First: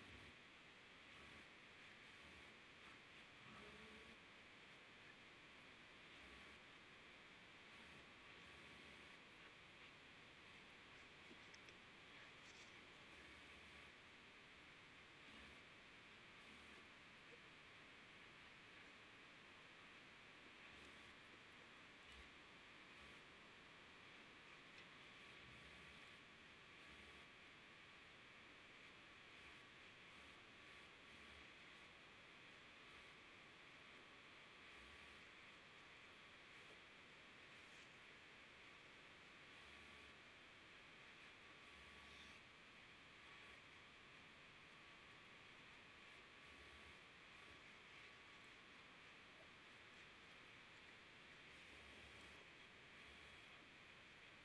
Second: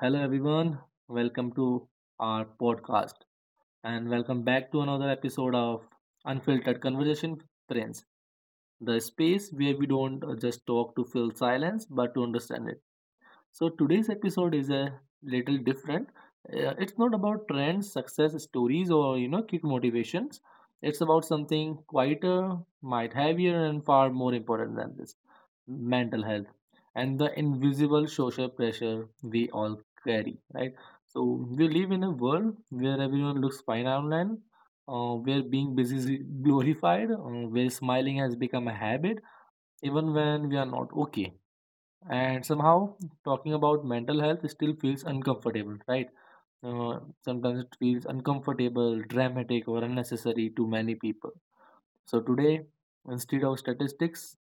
Hello, everyone. Welcome to our podcast and welcome back to another episode of Unfiltered Conversation with Prince, the space where we don't just talk to fill silence but to understand it. So today's episode is a little different. It's not about trends, success stories, or quick motivations. It's about something quieter, might heavier, and far more important than this: mental health and the invisible social pressure we all carry. Right. So we live in a world where everyone looks fine online, where being busy is glorified, where smiling has become a habit, even when we are not okay, and somehow talking about mental health still feels uncomfortable, right? uh, Sometimes it feels uncomfortable, dramatic, or unnecessary to many people. So today, instead of statistics,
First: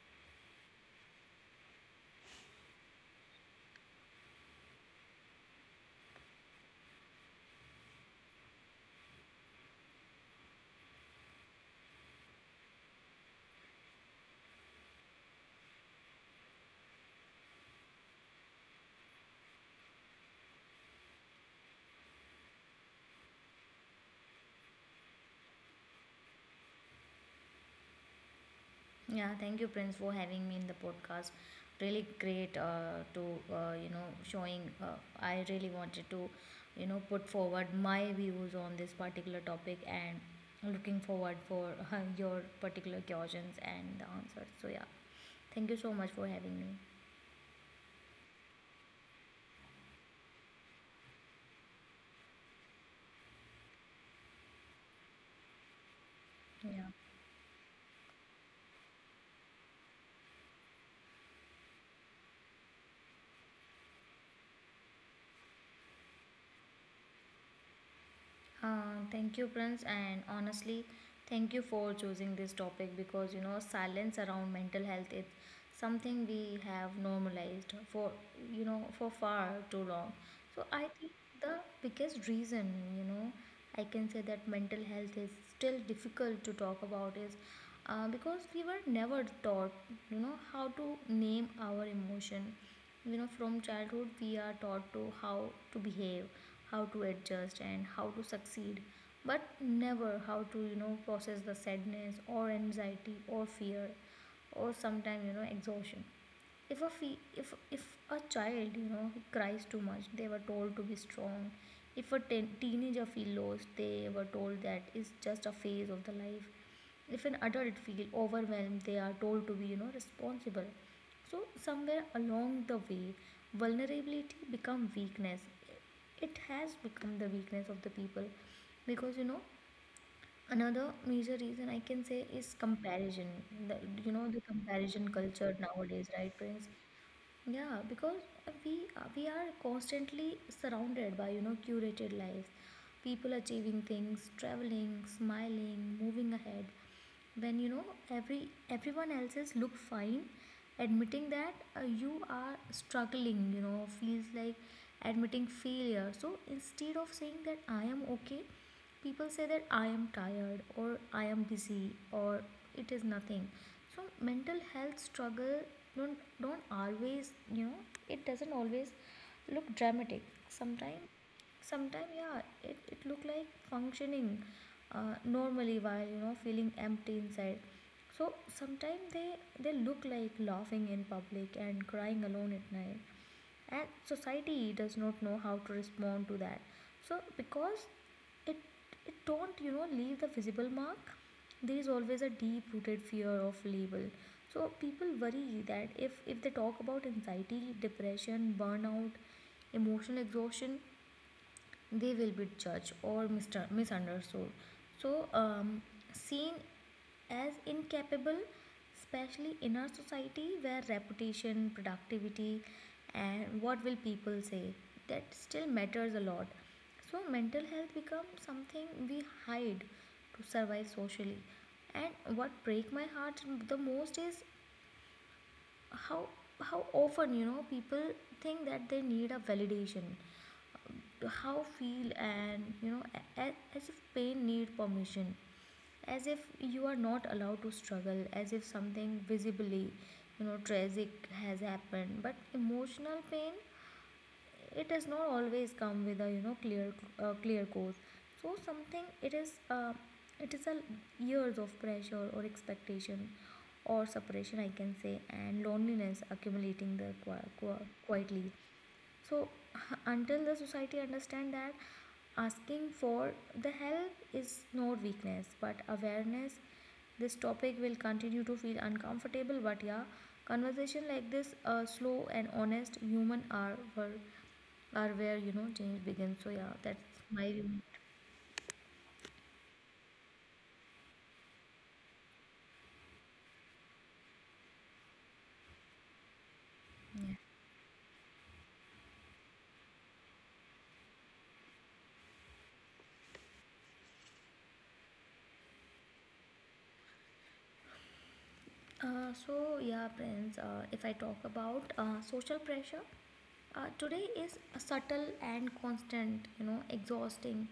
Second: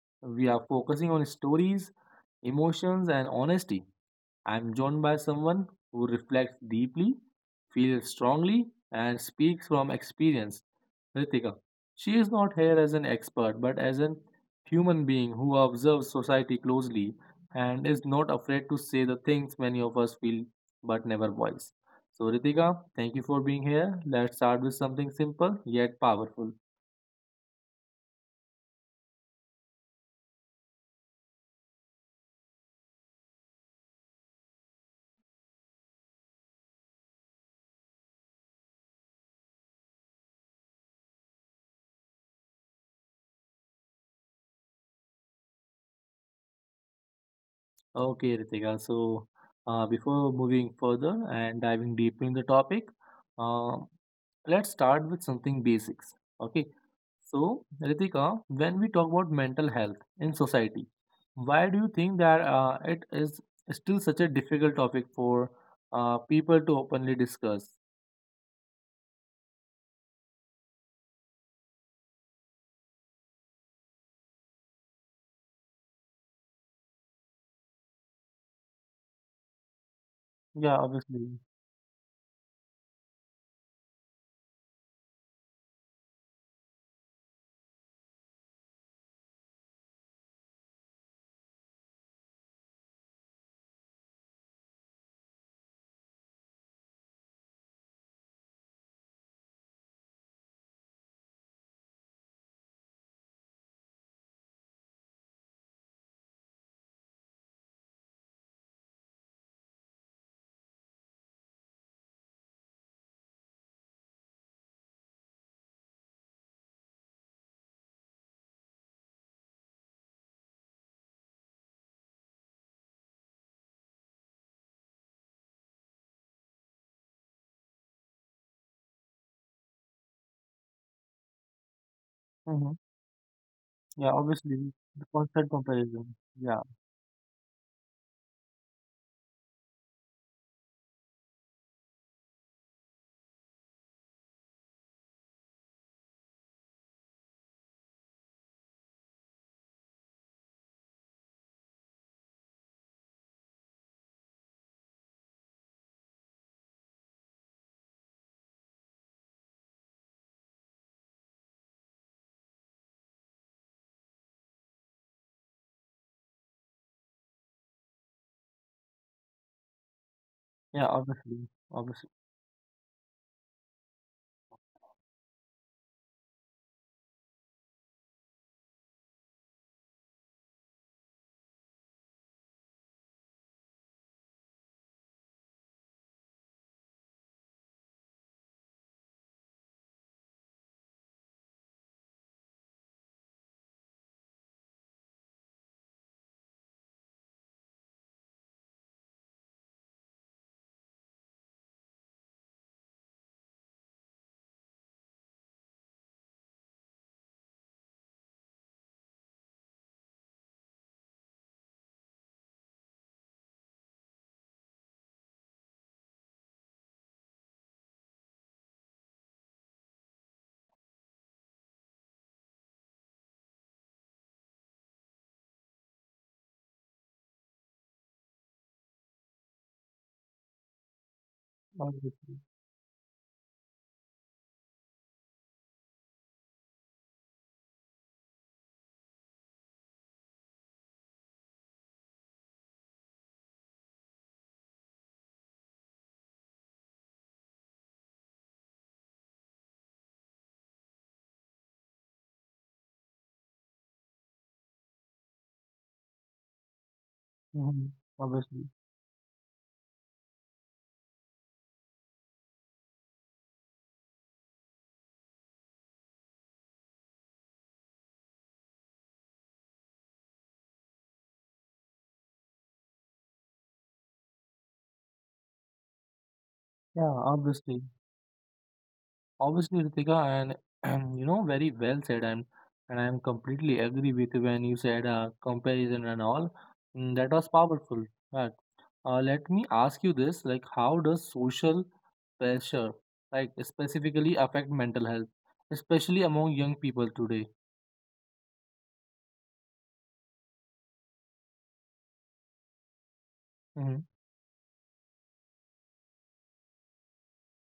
we are focusing on stories, emotions, and honesty. I'm joined by someone who reflects deeply, feels strongly, and speaks from experience. Ritika. She is not here as an expert but as a human being who observes society closely and is not afraid to say the things many of us feel but never voice. So, Ritika, thank you for being here. Let's start with something simple yet powerful. Yeah, thank you, Prince, for having me in the podcast. Really great to, showing. I really wanted to, put forward my views on this particular topic, and looking forward for your particular questions and the answers. So, yeah, thank you so much for having me. Okay, Ritika. So, before moving further and diving deep in the topic, uh, let's start with something basics. Okay. Yeah. So, Ritika, when we talk about mental health in society, why do you think that it is still such a difficult topic for people to openly discuss? Thank you, Prince, and honestly, thank you for choosing this topic, because silence around mental health is something we have normalized for for far too long. So Yeah, I think obviously. the biggest reason, you know I can say, that mental health is still difficult to talk about is because we were never taught how to name our emotion. From childhood we are taught to how to behave, how to adjust, and how to succeed, but never how to process the sadness or anxiety or fear, or sometimes exhaustion. If a child cries too much, they were told to be strong. If a ten teenager feels lost, they were told that it's just a phase of the life. If an adult feel overwhelmed, they are told to be, responsible. So somewhere along the way, vulnerability become weakness. It has become the weakness of the people, because, another major reason I can say is Hmm. comparison. the, Yeah, you know the obviously. The comparison constant culture nowadays, comparison. right, Yeah, Prince? Yeah, because we we are constantly surrounded by, curated lives, people achieving things, traveling, smiling, moving ahead. When, every everyone else's look fine, admitting that you are struggling, feels like admitting failure. So instead of saying that I am okay, people say that I am tired, or I am busy, or it is nothing. So mental health struggle don't always, it doesn't always look dramatic yeah, sometimes. obviously. Obviously. Sometimes, yeah, it look like functioning normally, while feeling empty inside. So sometimes they look like laughing in public and crying alone at night, and society does not know how to respond to that. So because it it don't, leave the visible mark. There is always a deep rooted fear of label. So people worry that if they talk about anxiety, depression, burnout, emotional exhaustion, they will be judged or misunderstood. So, seen as incapable, especially in our society where reputation, productivity, and what will people say, that still matters a lot. So, mental health becomes something we hide to survive socially. And what break my heart the most is how often, people think that they need a validation how feel, Obviously. and, as if pain need permission, as if you are not allowed to struggle, as if something visibly, tragic has happened. But emotional pain, it does not always come with a, clear cause. So something, uh, it is a years of pressure or expectation or separation, I can say, and loneliness accumulating there Hmm. Quietly. Obviously. So until the society understand that asking for the help is not weakness but awareness, this topic will continue to feel uncomfortable. But yeah, conversation like this, slow and honest, human, are where change begins. So yeah, that's Yeah, my view. obviously. Obviously, Ritika, and you know, very well said, and I'm completely agree with you when you said comparison and all. Mm, that Yeah. was powerful. But let me ask you this: like, how does social pressure, like specifically, affect mental health, especially among young people today? So yeah, friends. If I talk about social pressure, Mm-hmm. today is subtle and constant. You know, exhausting.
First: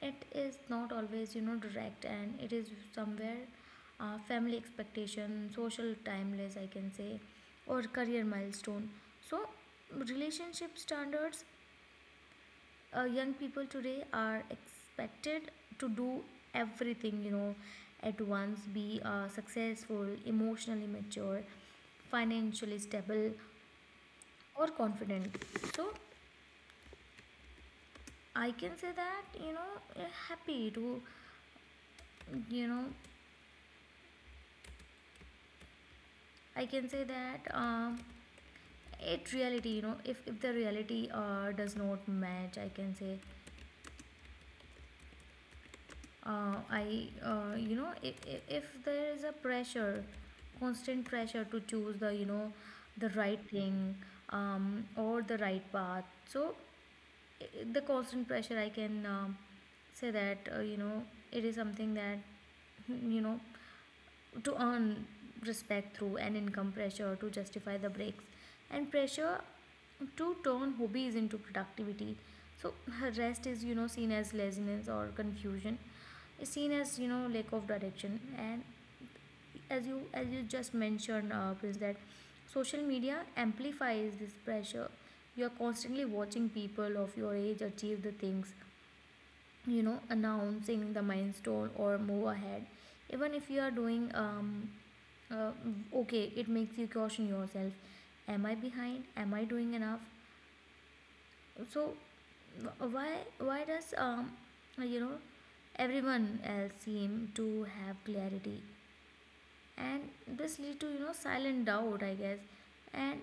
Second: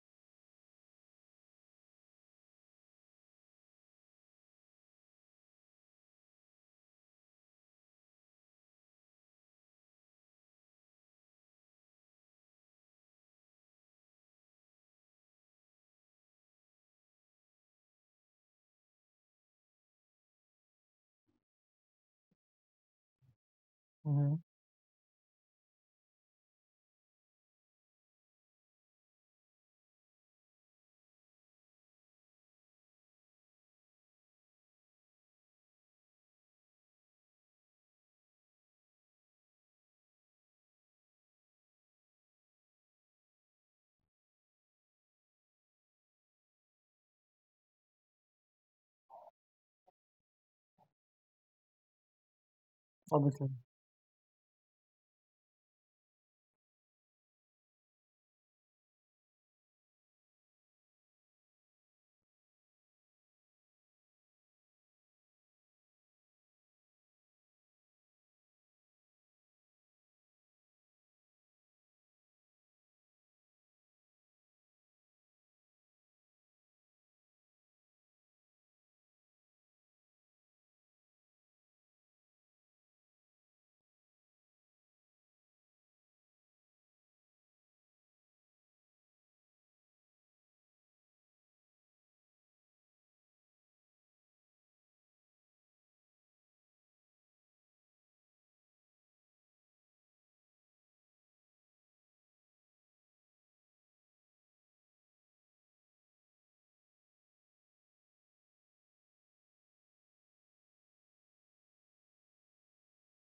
It is not always, direct, and it is somewhere, family expectation, social timeless, I can say, or career milestone. So, relationship standards, young people today are expected to do everything, at once, be successful, emotionally mature, financially stable, Mm-hmm. or confident. So I can say that, happy to, you know I can say that, it reality, if the reality does not match, I can say, if there is a pressure, constant pressure to choose the right Obviously, thing, or the right path. So the constant pressure, I can, say that, it is something that, you know, to earn respect through an income, pressure to justify the breaks, and pressure to turn hobbies into productivity. So rest is, seen as laziness or confusion, is seen as, lack of direction. And as you just mentioned, is that social media amplifies this pressure. You are constantly watching people of your age achieve the things, announcing the milestone or move ahead. Even if you are doing uh, okay, it makes you question yourself: am I behind, am I doing enough? So wh- why why does, you know everyone else seem to have clarity? And this lead to, silent doubt, I guess. And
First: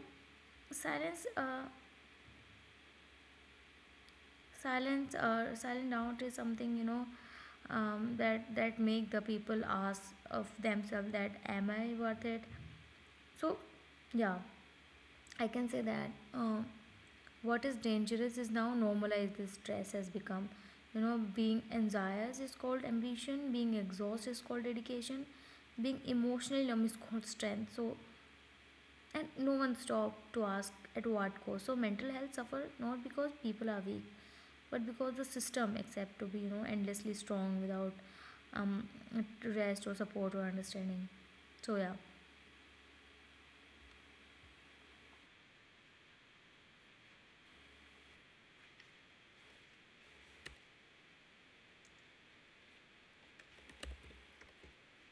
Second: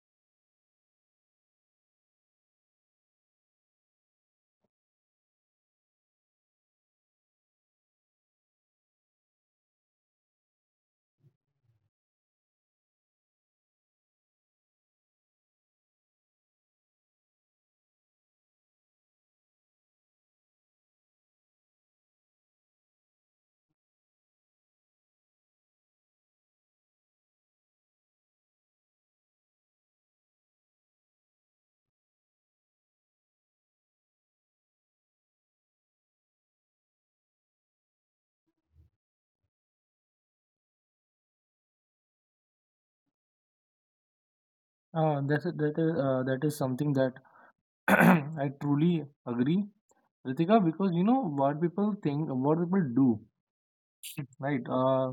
silence silence silent doubt is something, that make the people ask of themselves: that am I worth it? So yeah, I can say that what is dangerous is now normalized. This stress has become, being anxious is called ambition, being exhausted is called dedication, being emotionally numb is called strength. So, and no one stop to ask, at what cost? So mental health suffer, not because people are weak, but because the system accept to be, endlessly strong without um rest or support or understanding. So yeah. that is something that I truly agree, Ritika, because you know what people think, what people do, right? Uh,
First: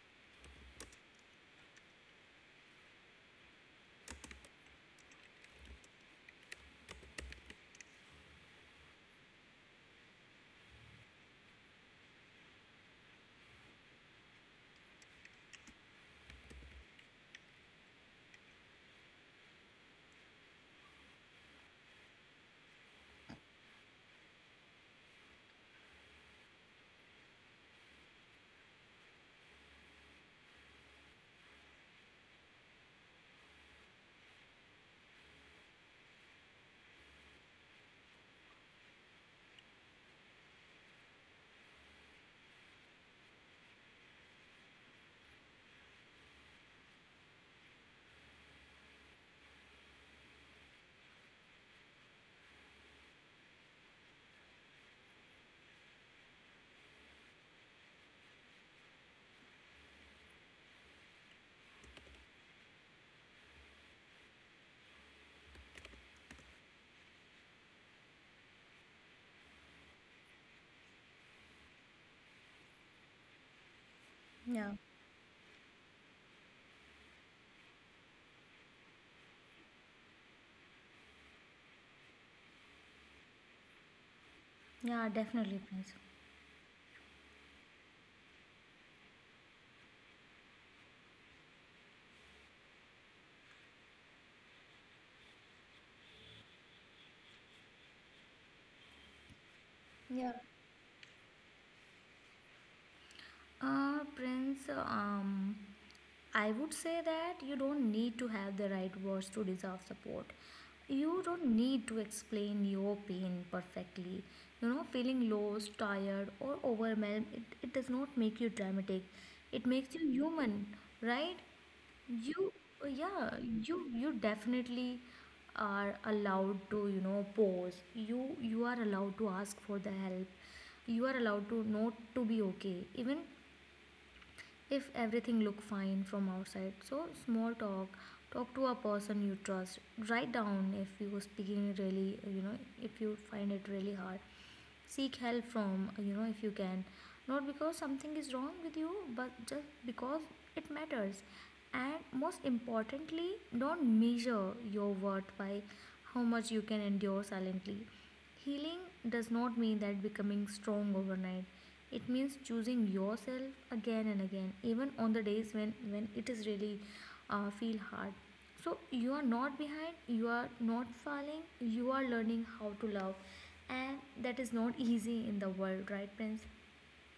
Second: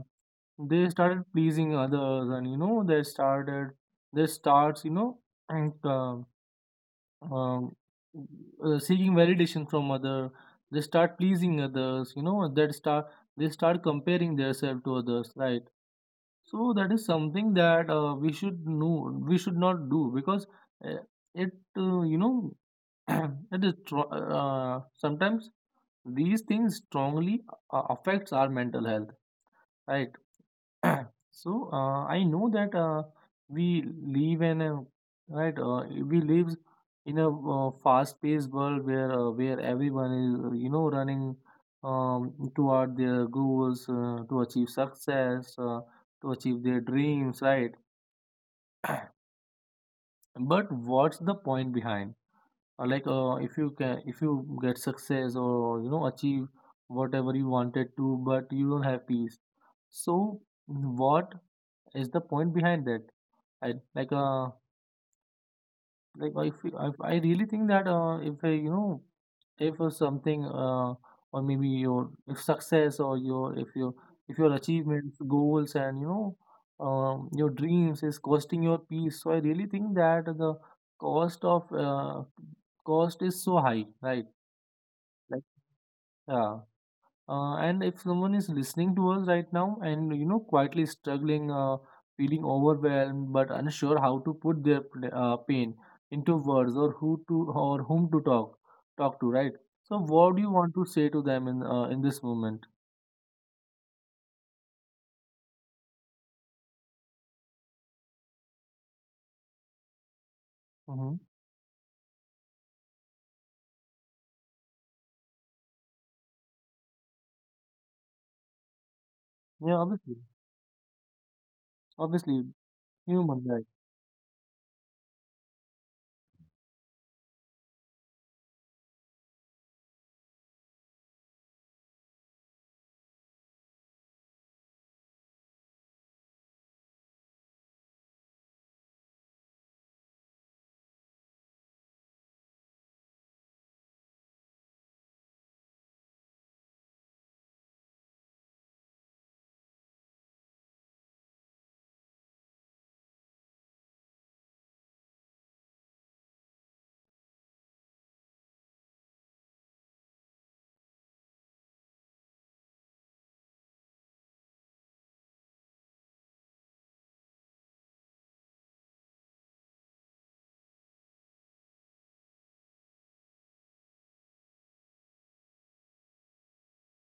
they started pleasing others and you know they started they starts you know and um, seeking validation from other. They start pleasing others, you know, that start they start comparing themselves to others, right? So that is something that we should know we should not do because uh, it you know, sometimes these things strongly affects our mental health, right? So I know that we live in a right. We live in a fast-paced world where everyone is you know running toward their goals, to achieve success, to achieve their dreams, right? But what's the point behind? If you can if you get success or you know achieve whatever you wanted to, but you don't have peace. So what is the point behind that? I like uh I really think that if you know, if something or maybe your if success or your if your if your Yeah. achievements, goals, and you know your dreams is costing your peace, so I really think that the cost of uh cost is so high, right? Yeah, Like, definitely, Prince. yeah. And if someone is listening to us right now and you know quietly struggling, feeling overwhelmed but unsure how to put their pain into words or who to or whom to talk to, right? So what do you want to say to them in this moment? uh prince um I would say that you don't need to have the right words to deserve support. You Hmm. don't need to explain your pain perfectly. Feeling lost, tired, or overwhelmed, it does not make you dramatic, it Yeah, makes you obviously, human, right? obviously, You, yeah, human, right? you definitely are allowed to, pause. You are allowed to ask for the help. You are allowed to not to be okay, even if everything look fine from outside. So small talk, talk to a person you trust. Write down if you were speaking really, if you find it really hard, seek help from, if you can, not because something is wrong with you, but just because it matters. And most importantly, don't measure your worth by how much you can endure silently. Healing does not mean that becoming strong overnight. It means choosing yourself again and again, even on the days when it is really, feel hard. So you are not behind, you are not falling, you are learning how to love. And that is not easy in the world, right, friends?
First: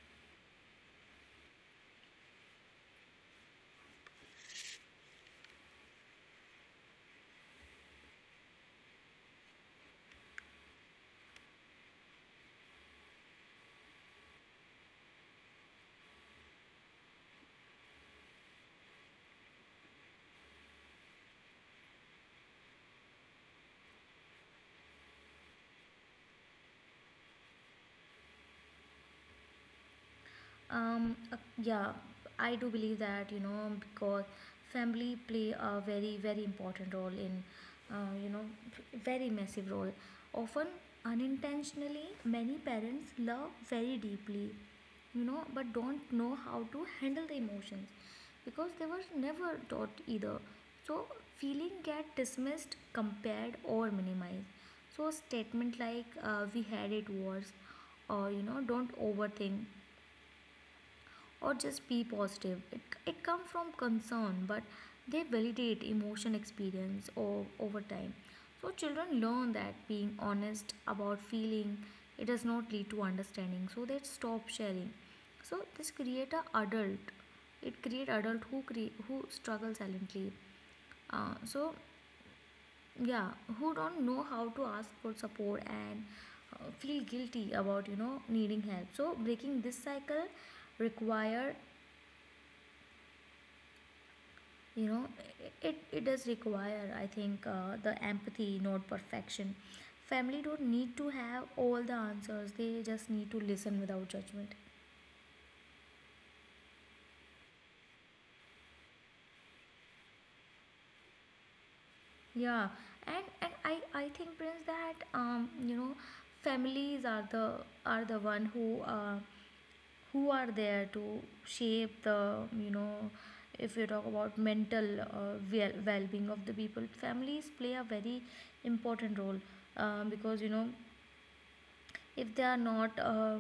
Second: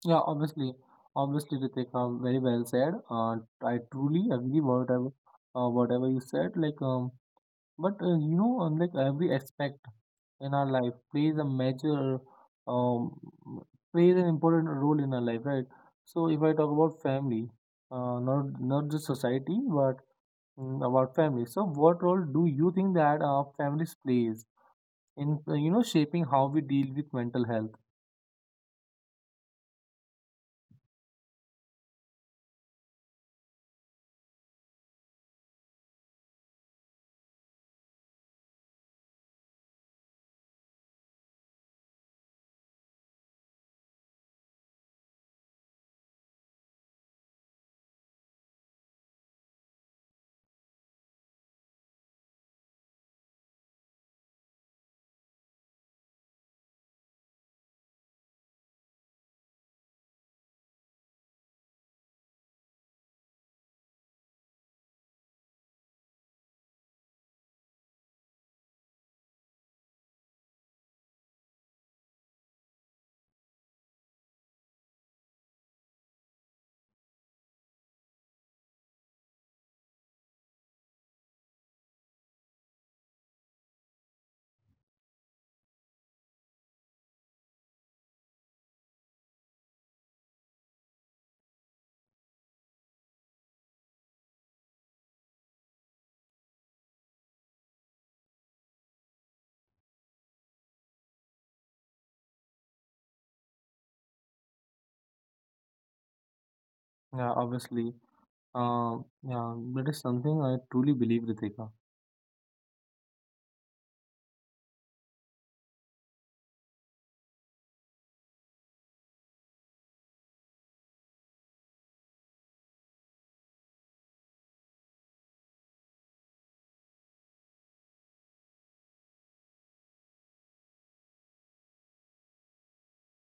Yeah, obviously, obviously, Ritik, very well said. I truly agree whatever whatever you said. But you know, like every aspect in our life plays a major, um, plays an important role in our life, right? So if I talk about family, not just society, but mm, about family. So what role do you think that our families plays in you know shaping how we deal with mental health? Yeah, I do believe that, because family play a very, very important role in, uh, you know, very massive role. Often unintentionally, many parents love very deeply, but don't know how to handle the emotions, because they were never taught either. So feeling get dismissed, compared, or minimized. So a statement like, "we had it worse," or, "don't overthink," or just be positive. It comes from concern, but they validate emotion experience over time. So children learn that being honest about feeling, it does not lead to understanding, so they stop sharing. So this create a adult. It create adult who struggle silently. So yeah, who don't know how to ask for support, and feel guilty about, needing help. So breaking this cycle require you know it, it does require, I think the empathy, not perfection. Family don't need to have all the answers, they just need to listen without judgment. Yeah, obviously, yeah, that is something I truly believe, Ritika. Yeah, and I think, Prince, that families are the one who, who are there to shape the, if you talk about mental, well-being of the people, families play a very important role. Because, if they are not,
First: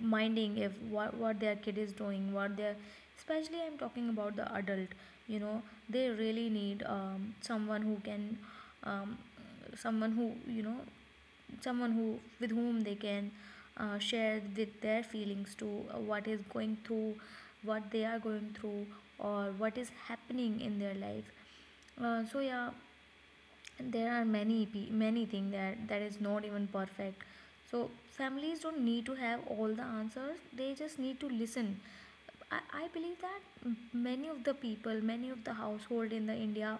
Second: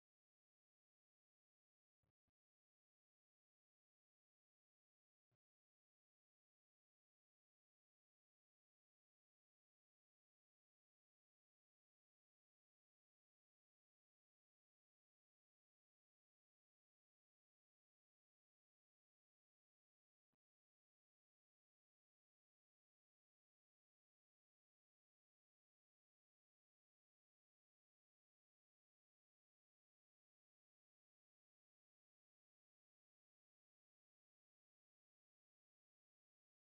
minding if what their kid is doing, what their, especially I'm talking about the adult, you know, they really need, someone who can, um, someone who, someone who with whom they can, share with their feelings to, what they are going through or what is happening in their life. So yeah, there are many many things that that is not even perfect. So families don't need to have all the answers, they just need to listen. I believe that many of the people, many of the household in the India,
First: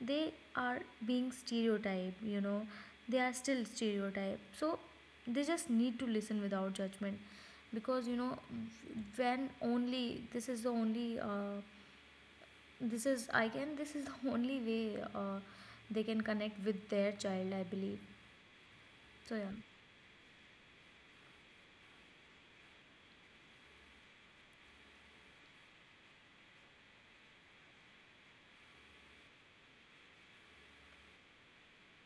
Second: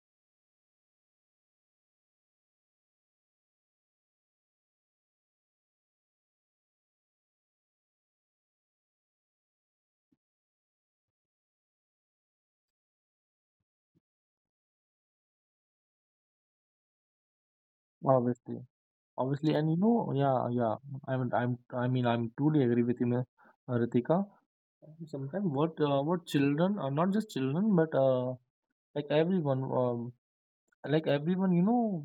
they are being stereotyped, you know, they are still stereotyped. So they just need to listen without judgment, because, you know, when only, this is the only this is I can this is the only way they can connect with their child, I believe. Obviously. So Obviously, and you know, yeah, yeah. I mean, I mean, I'm totally agree with you, Ms. Ritika. Sometimes what children, not just children, but like everyone, um, like everyone, you know,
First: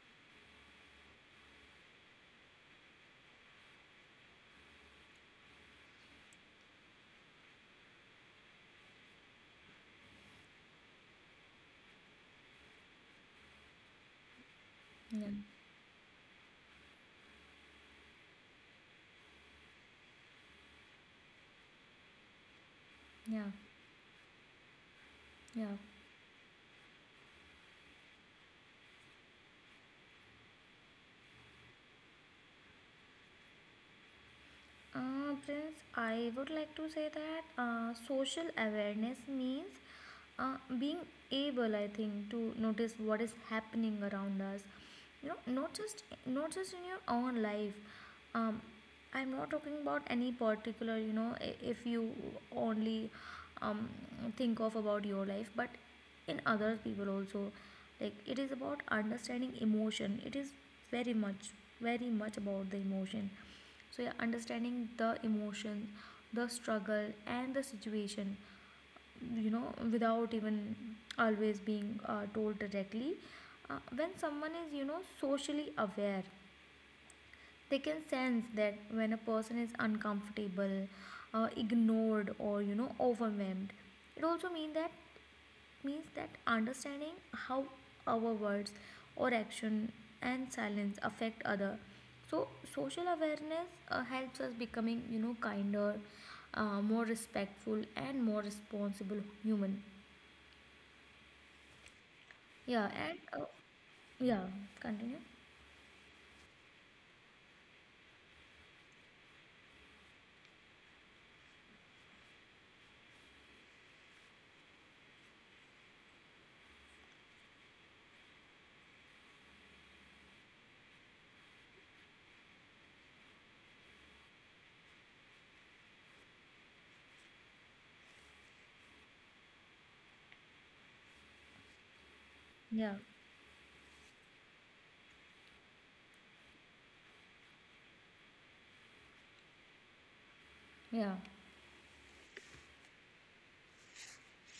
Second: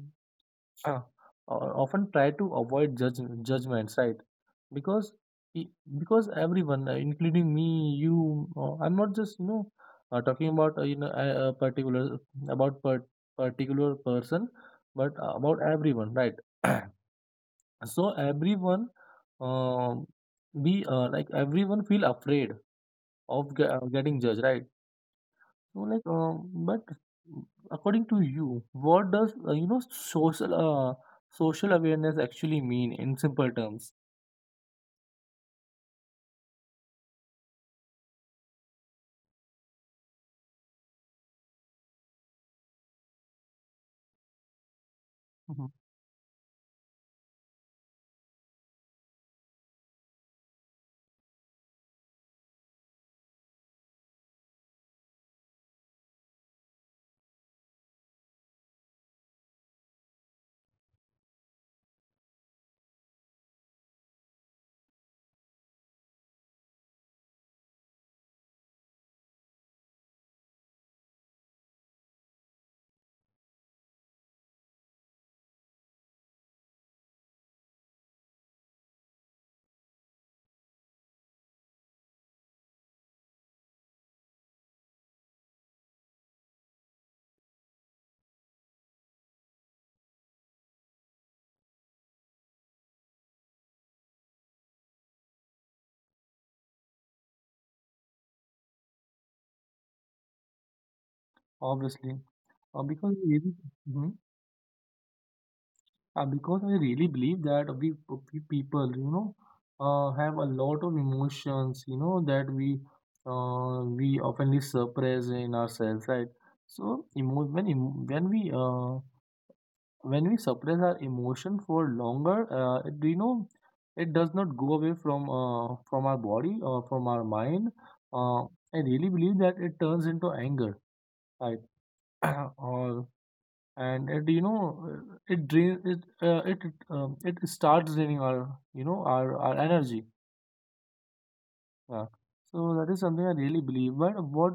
uh, often try to avoid judge judgments, right? Because, i- because everyone, including me, you, I'm not just, you know, talking about you know a particular about per particular person, but yeah about everyone, right? So everyone um be like everyone feel afraid of getting judged, right? yeah. So but according to you, what does you know social social awareness actually mean in simple terms? Prince, I would like to say that social awareness means being able, I think, to notice what is happening around us, you know, Mhm. Not just in your own life. um, I'm not talking about any particular, you know, if you only, um, think of about your life, but in other people also. Like, it is about understanding emotion. It is very much very much about the emotion. So yeah, understanding the emotion, the struggle and the situation, you know, without even always being, told directly. Uh, when someone is, you know, socially aware, they can sense that when a person is uncomfortable, ignored, or, you know, overwhelmed. It also means that understanding how our words or action and silence affect other. So social awareness, helps us becoming, you know, kinder, more respectful, and more responsible human. Obviously. Yeah, Because and yeah, continue. because I really believe that we people, you know, have a lot of emotions, you know, that we oftenly suppress in ourselves, right? So, when we suppress our emotion for longer, it, you know, it does not go away from our body or from our mind. Uh, I really believe that it turns into anger, right? Yeah. Or and it you know it drain it it it, it starts draining our, you know, our energy, Yeah. yeah. So that is something I really believe. But what,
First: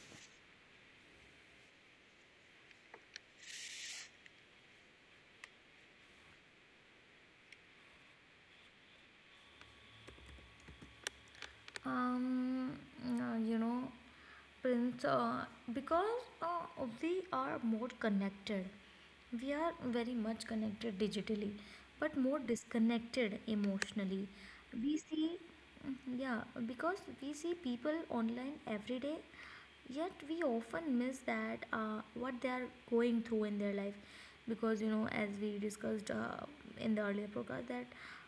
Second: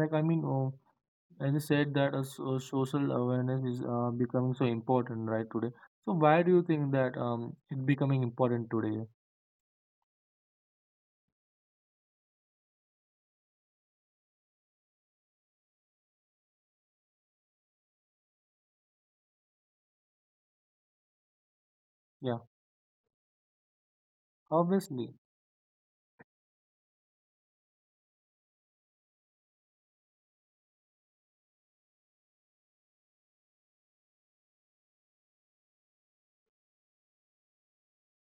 like i mean uh, as you said that social awareness is becoming so important right today, so why do you think that it's becoming important today? Um, you know, Prince, because uh, we are more connected. We are very much connected digitally, but more Yeah, disconnected emotionally. We obviously. see, yeah, because we see people online every day, yet we often miss that what they are going through in their life. Because, you know, as we discussed, in the earlier podcast, that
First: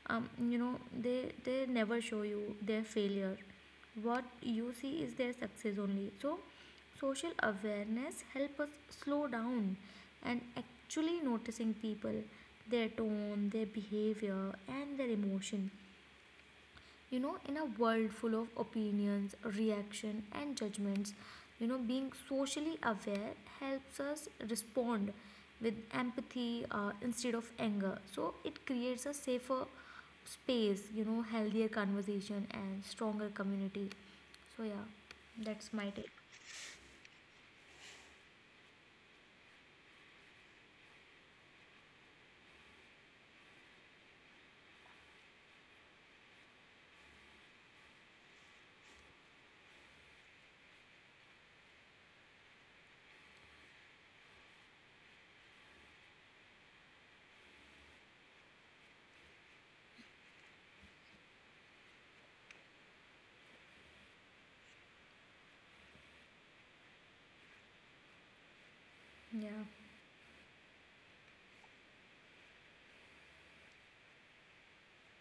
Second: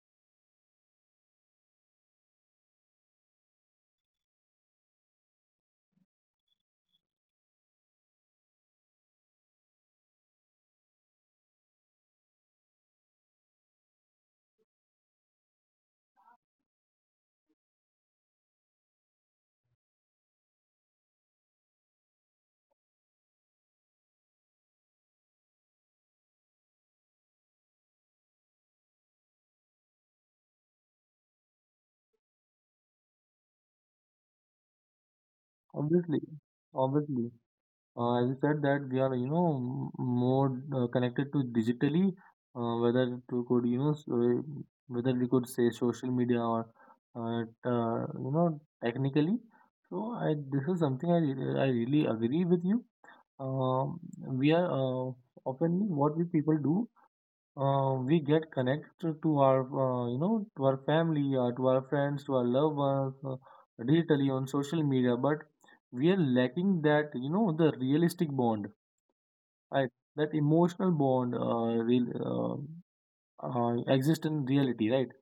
you know, they never show you their failure. What you see is their success only. So social awareness help us slow down and actually noticing people, their tone, their behavior, and their emotion. You know, in a world full of opinions, reaction, and judgments, you know, being socially aware helps us respond with empathy, instead of anger. So it creates a safer space, you know, healthier conversation, and stronger community. So yeah, that's my take. Obviously. Obviously. As you said that we are you know more connected to digitally, whether to could you know s- whether we could say social media or you know technically, so I, this is something I, I really agree with you. Um, we are often what we people do, we get connected to our you know to our family, to our friends, to our loved ones, digitally on social media, but we are lacking that you know the realistic bond, Yeah, right? That emotional bond, exist in reality, right?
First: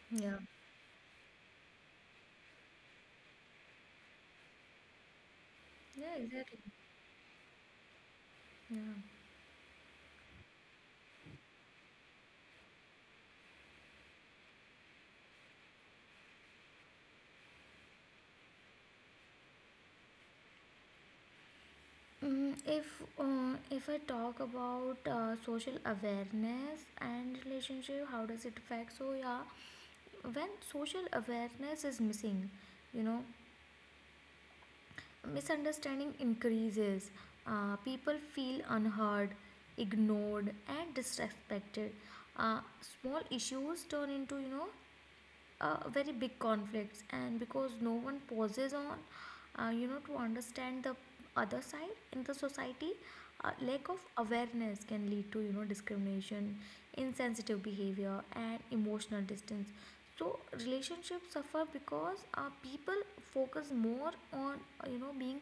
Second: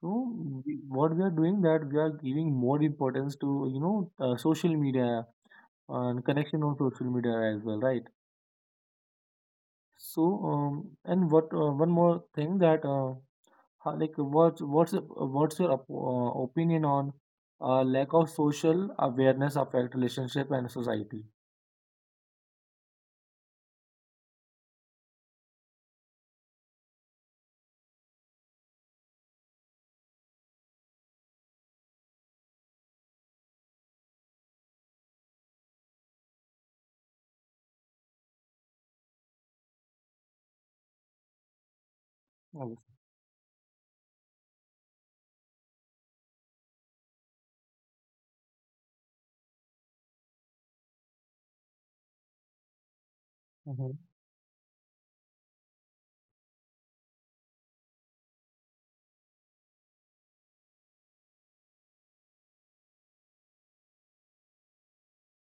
So yeah, we, what we are doing, that we are giving more importance to you know social media yeah, and exactly, connection on social media as well, right? yeah. So and what one more thing that How- like what's what's what's your opinion on lack of social awareness affect relationship and society? If I talk about social awareness and relationship, how does it affect? So yeah, when social awareness is missing, you know, misunderstanding increases. People feel unheard, ignored, and disrespected. uh, Obviously. Small issues turn into, you know, very big conflicts, and because no one pauses on, you know, to understand the other side. In the society, lack Mhm. of awareness can lead to, you know, discrimination, insensitive behavior, and emotional distance. So relationships suffer because, people focus more on, you know, being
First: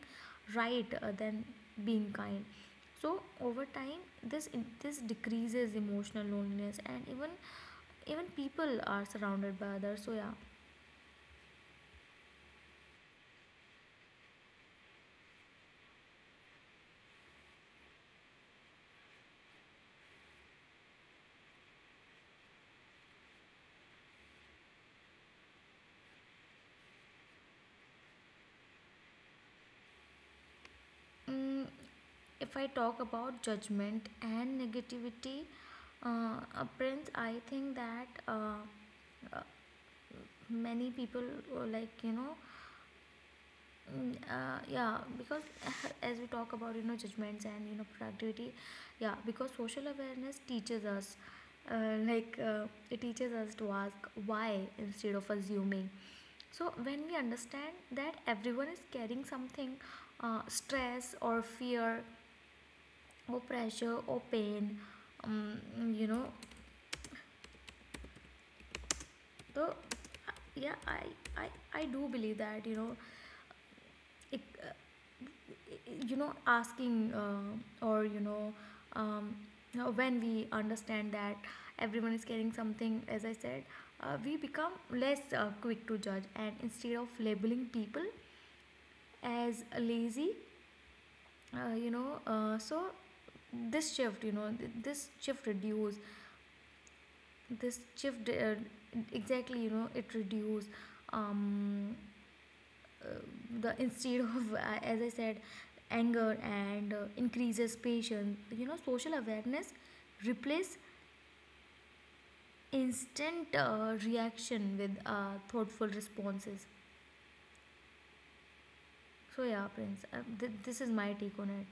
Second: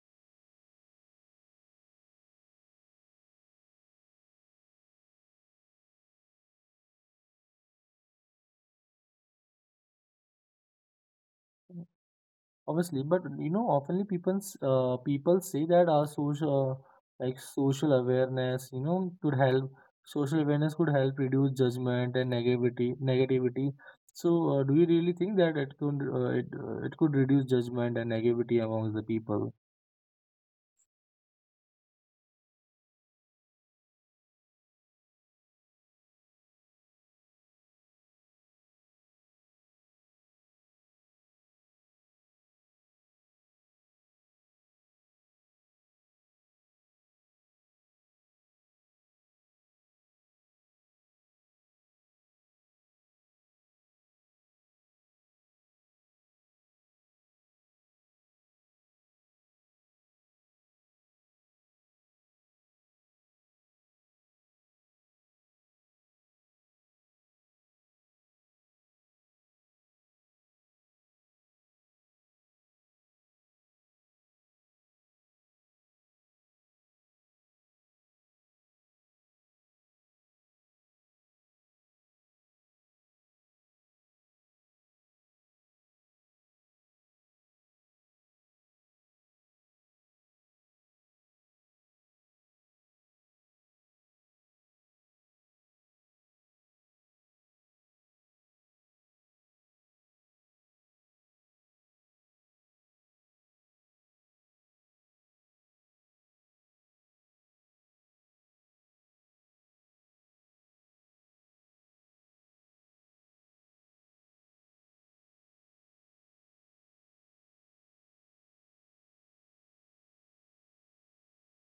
right, than being kind. So over time, this decreases emotional loneliness, and even people are surrounded by others. So yeah. Obviously. But you know oftenly people people say that our social, like social awareness you know could help, reduce judgment and negativity. So do you really think that it could it could reduce judgment and negativity among the people? Mm, if i talk about judgment and negativity, Prince, I think that, uh, many people, uh, like you know yeah, because as we talk about, you know, judgments and, you know, productivity. Yeah, because social awareness teaches us, it teaches us to ask why, instead of assuming. So when we understand that everyone is carrying something, stress or fear or pressure or pain, um, you know so yeah, I, I I do believe that, you know, it, you know asking or um, you know, when we understand that everyone is carrying something, as I said, we become less quick to judge, and instead of labeling people as lazy, so this shift, you know, th- this shift reduce this shift exactly you know it reduce um, uh, the instead of as I said, anger, and increases patience. You know, social awareness replace instant reaction with thoughtful responses. So yeah, Prince, this is my take on it.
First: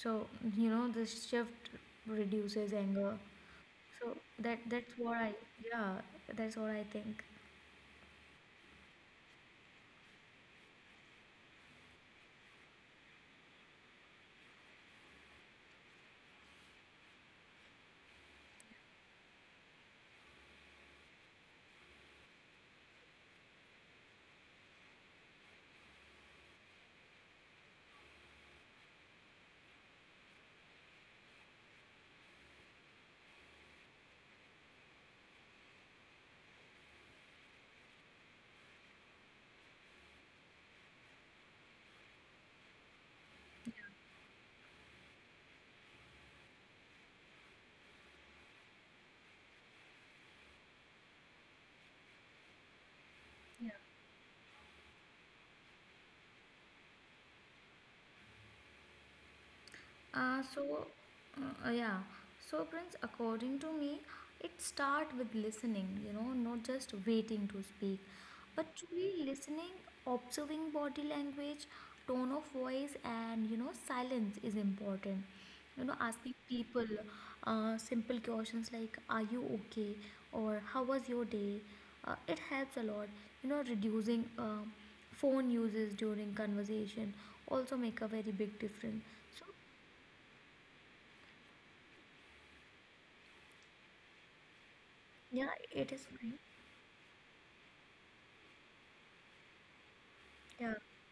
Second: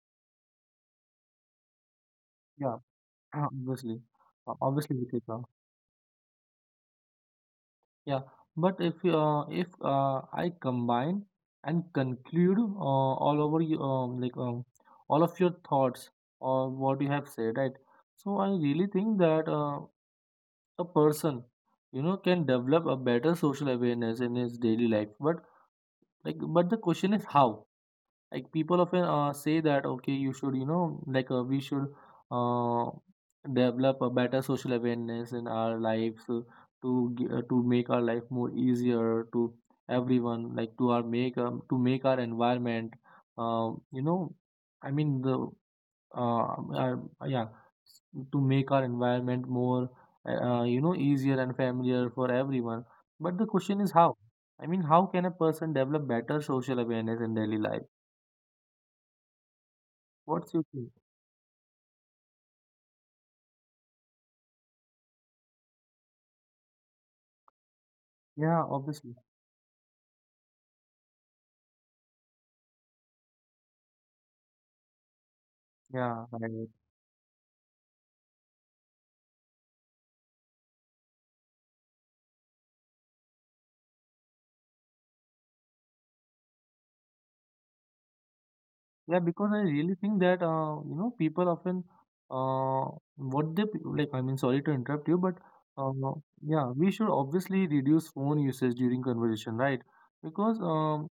So you know, this shift reduces Yeah. anger. Obviously. So that's Obviously, what I Ritika. yeah that's what I think. Yeah, but if I combine and conclude all over you, all of your thoughts or what you have said, right? So I really think that a person, you know, can develop a better social awareness in his daily life. But like, but the question is how? Like, people often say that okay you should you know we should uh, develop a better social awareness in our lives, to to make our life more easier to everyone, like to our make to make our environment you know I mean the uh, uh, yeah, s- to make our environment more you know easier and familiar for everyone, but the Yeah. question is how. I mean, how can a person develop better social awareness in daily life? Uh, What's your so, take? Yeah. So, Prince, according to me, it start with listening, you know, not just waiting to speak, Yeah, but obviously. truly listening, observing body language, tone of voice, and, you know, silence is important. You know, Yeah, asking right. people, simple questions like, "Are you okay?" or "How was your day?" It helps a lot, you know, reducing. Phone uses during conversation also make a very big difference. Yeah, So because I really think that you know, people often like. I mean, sorry to interrupt you, but yeah, uh, it is fine. yeah, we should obviously reduce phone usage during conversation, right? Because Yeah,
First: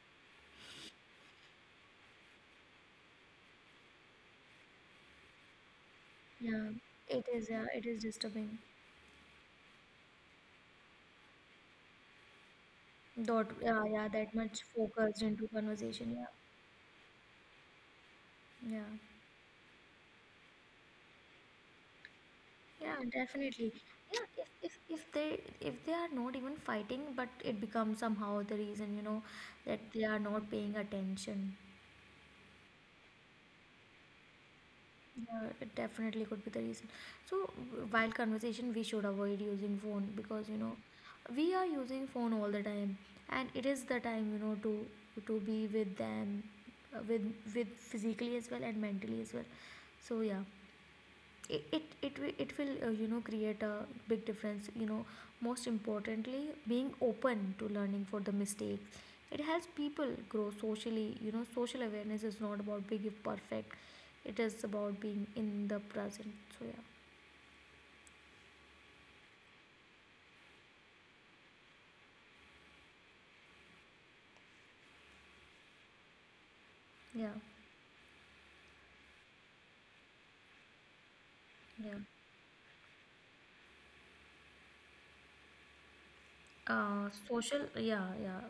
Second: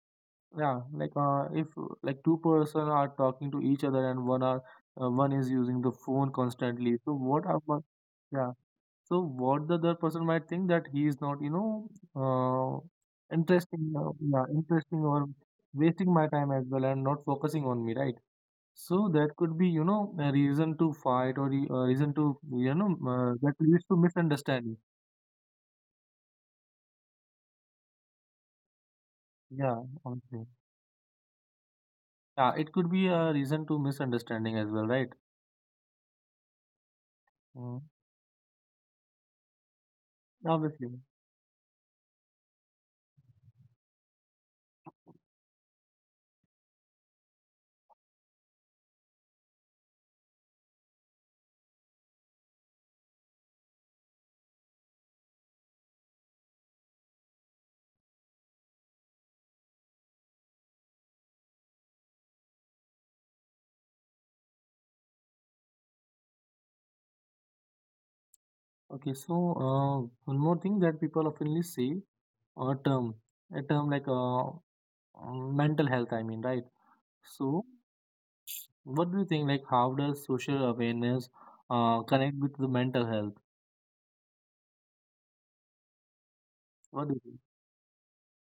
yeah, if like two-person are talking to each other and one are one is using the phone yeah, constantly, so it what is. Yeah, about? it is disturbing. So what the other person might think, that he is not, you know, uh, Dot. Yeah, interesting, yeah, that yeah, much interesting focused or into wasting conversation. my time as well, and not focusing on me, right? Yeah, yeah, So that could be, you know, a reason to fight or a reason to, you know, yeah, that definitely. leads to Yeah, if misunderstanding. if if they if they are not even fighting, but it becomes somehow the reason, you know, Yeah, that they are okay. not paying attention. Yeah, it could be a reason to misunderstanding as well, right? Yeah, it definitely could be the reason. So Mm, while conversation, we should avoid using phone, because you know, obviously. we are using phone all the time, and it is the time, you know, to be with them, uh, with with physically as well and mentally as well. So yeah, it will, you know, create a big difference. You know, most importantly, being open to learning for the mistakes, it helps people grow socially. You know, social awareness is not about being perfect, it is about being in the present. So yeah. Okay, so one more thing that people oftenly say, a term, a term like mental health, I mean, right? Yeah, So what do you think? Like, how does social awareness yeah, connect with the mental health? What uh do you think? social yeah yeah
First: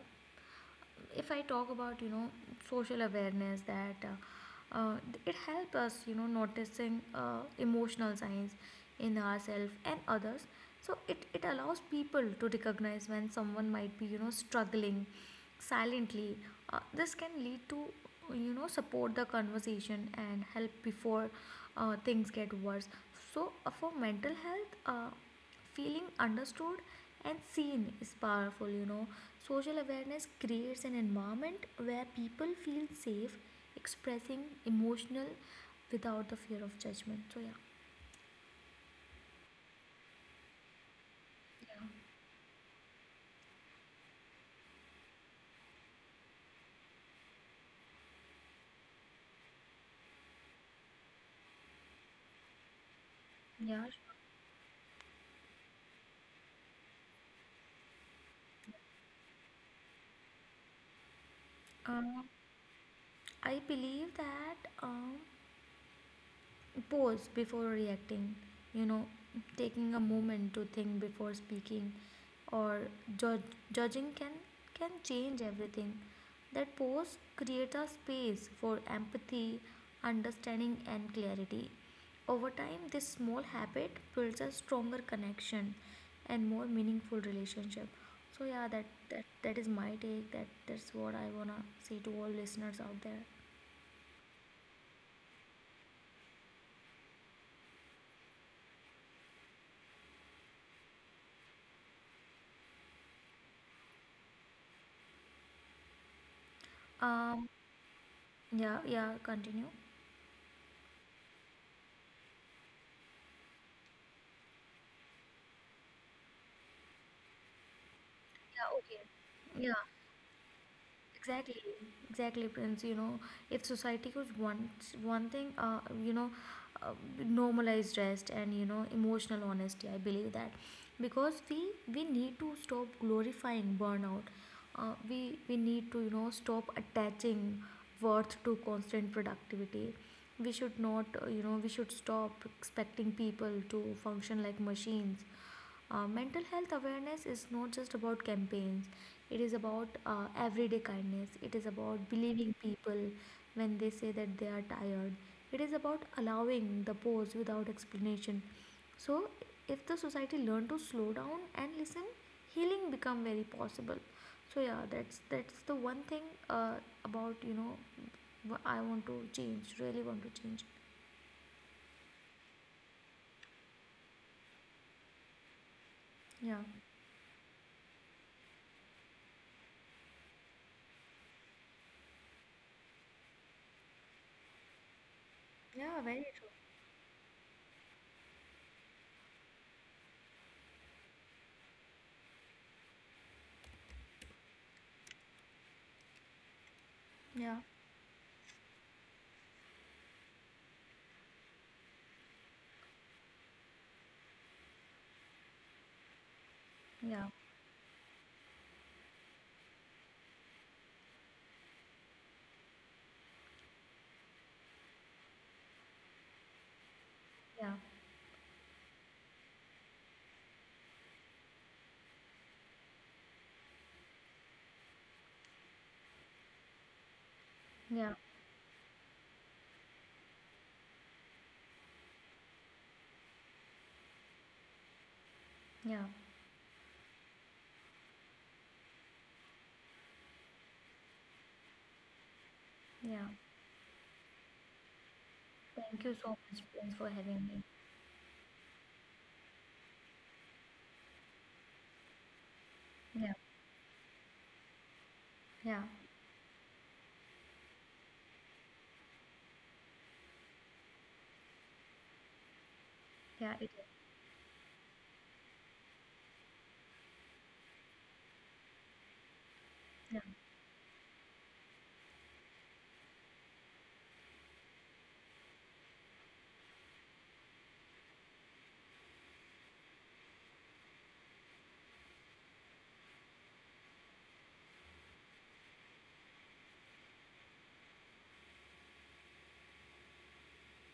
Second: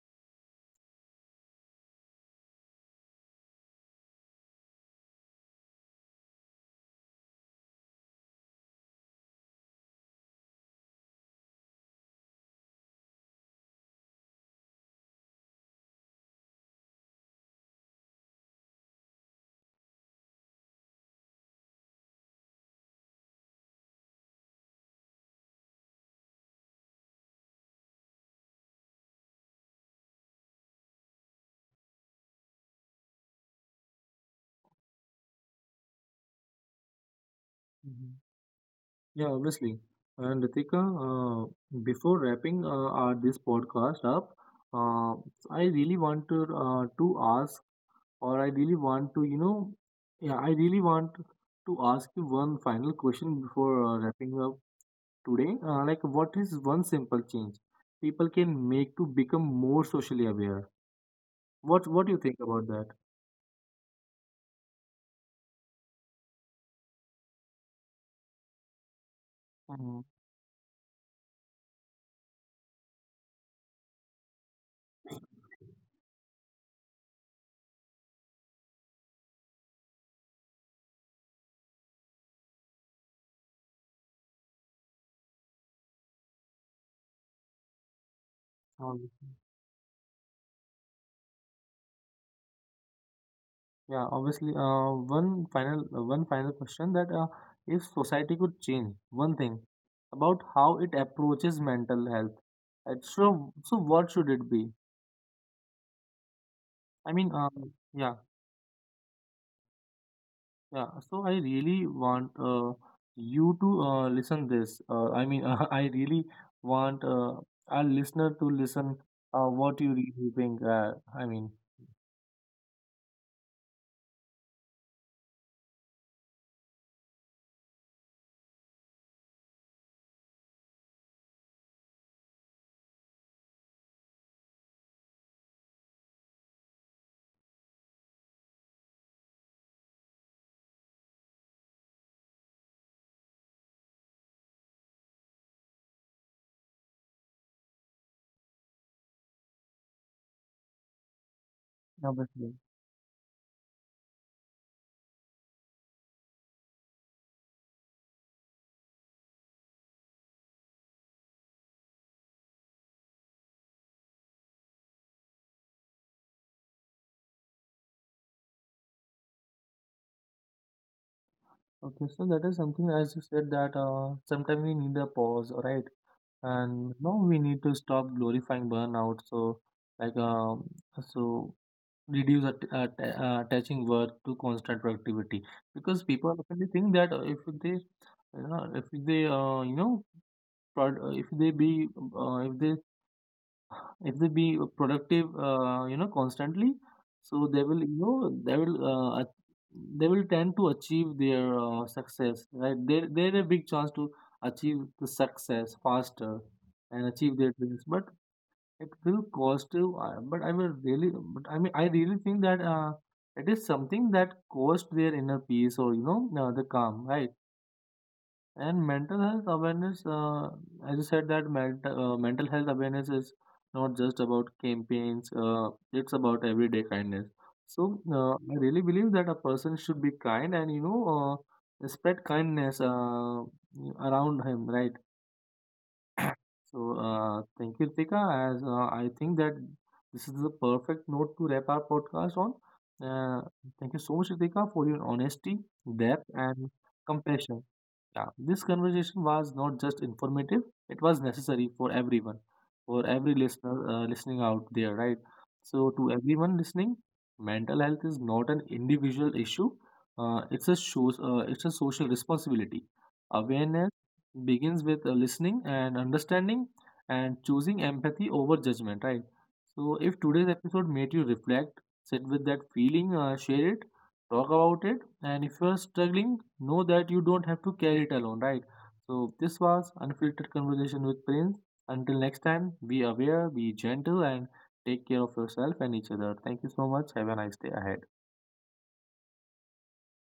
if I talk about, you know, social awareness, that it helps us, you know, noticing, emotional signs in ourselves and others. So it allows people to recognize when someone might be, you know, struggling silently. This can lead to, you know, support, the conversation, and help before, things get worse. So, for mental health, feeling understood and seen is powerful. You know, social awareness creates an environment where people feel safe expressing emotional without the fear of judgment. So yeah. Mhm. Yeah, obviously. And Ritika, uh, Yeah, before wrapping our, this podcast up, uh, I really want to ask, or I really want to, you know, yeah, I really want to ask you one final question before yeah. Sure. Wrapping up today. Like, what is one simple change people can make to become more socially aware? What do you um, think about I believe that, pause before reacting, you know, taking a that? moment to think before speaking or judge, judging, can change everything. That pause creates a space for empathy, understanding, and clarity. Over time, this small habit builds a stronger connection and more meaningful relationship. So yeah, Obviously. that is my take. That's what I wanna say to all listeners out there. Yeah, obviously. One final question that if society could change one thing about how it approaches mental health, so so what should it be? I mean, Um yeah, yeah, yeah, continue. yeah. So I really want you to listen this. I mean, I really want our listener to Yeah, listen okay. Yeah, what you really think. I mean, exactly. Exactly, Prince. You know, if society could want one thing, you know, uh, normalize rest and, you know, emotional honesty, I believe that. Because we need to stop glorifying burnout. We we need to, you know, stop attaching worth to constant productivity. We should not, we should stop expecting people to function like machines. Uh, mental health awareness is not just about campaigns, it is about everyday kindness. It is about obviously. believing people when they say that they are tired. It is about allowing the pause without explanation. So, if the society learn to slow down and listen, healing become very possible. So yeah, that's the one thing, uh, about, you know, I want to change. Really want to change. Okay, so that is something as you said that sometimes we need a pause, right? Yeah, And now we need to stop glorifying burnout. So like um so reduce attaching work to constant productivity, because people often think that if they you know if they you know prod, uh, if they if they be productive you know constantly, so yeah, they will you know they will they will tend to achieve their success, right? There a big chance to achieve the success faster and yeah, achieve their dreams, but it will cost you, but I mean I really think that it is something that cost their inner peace or you know the calm, right? yeah, And mental health awareness, as you said, that mental health awareness is not just about campaigns. It's about everyday kindness. So yeah, I really believe that a person should be kind and you know spread kindness around him, right? yeah, So thank you, Tika. As I think that this is the perfect note to wrap our podcast on. yeah. Uh, Thank you so much, Ritika, for your honesty, Thank you depth, so much, and Prince, for having compassion. me. Yeah, this conversation was not just informative, it was necessary for everyone, for every Yeah, listener listening out there, right? yeah, So, to everyone listening, mental health is not an individual issue, it's a social responsibility. yeah, it is. Awareness begins with listening and understanding and choosing empathy over judgment, right? So, if Yeah. today's episode made you reflect, sit with that feeling, share it, talk about it, and if you are struggling, know that you don't have to carry it alone, right? So this was Unfiltered Conversation with Prince. Until next time, be aware, be gentle, and take care of yourself and each other. Thank you so much. Have a nice day ahead.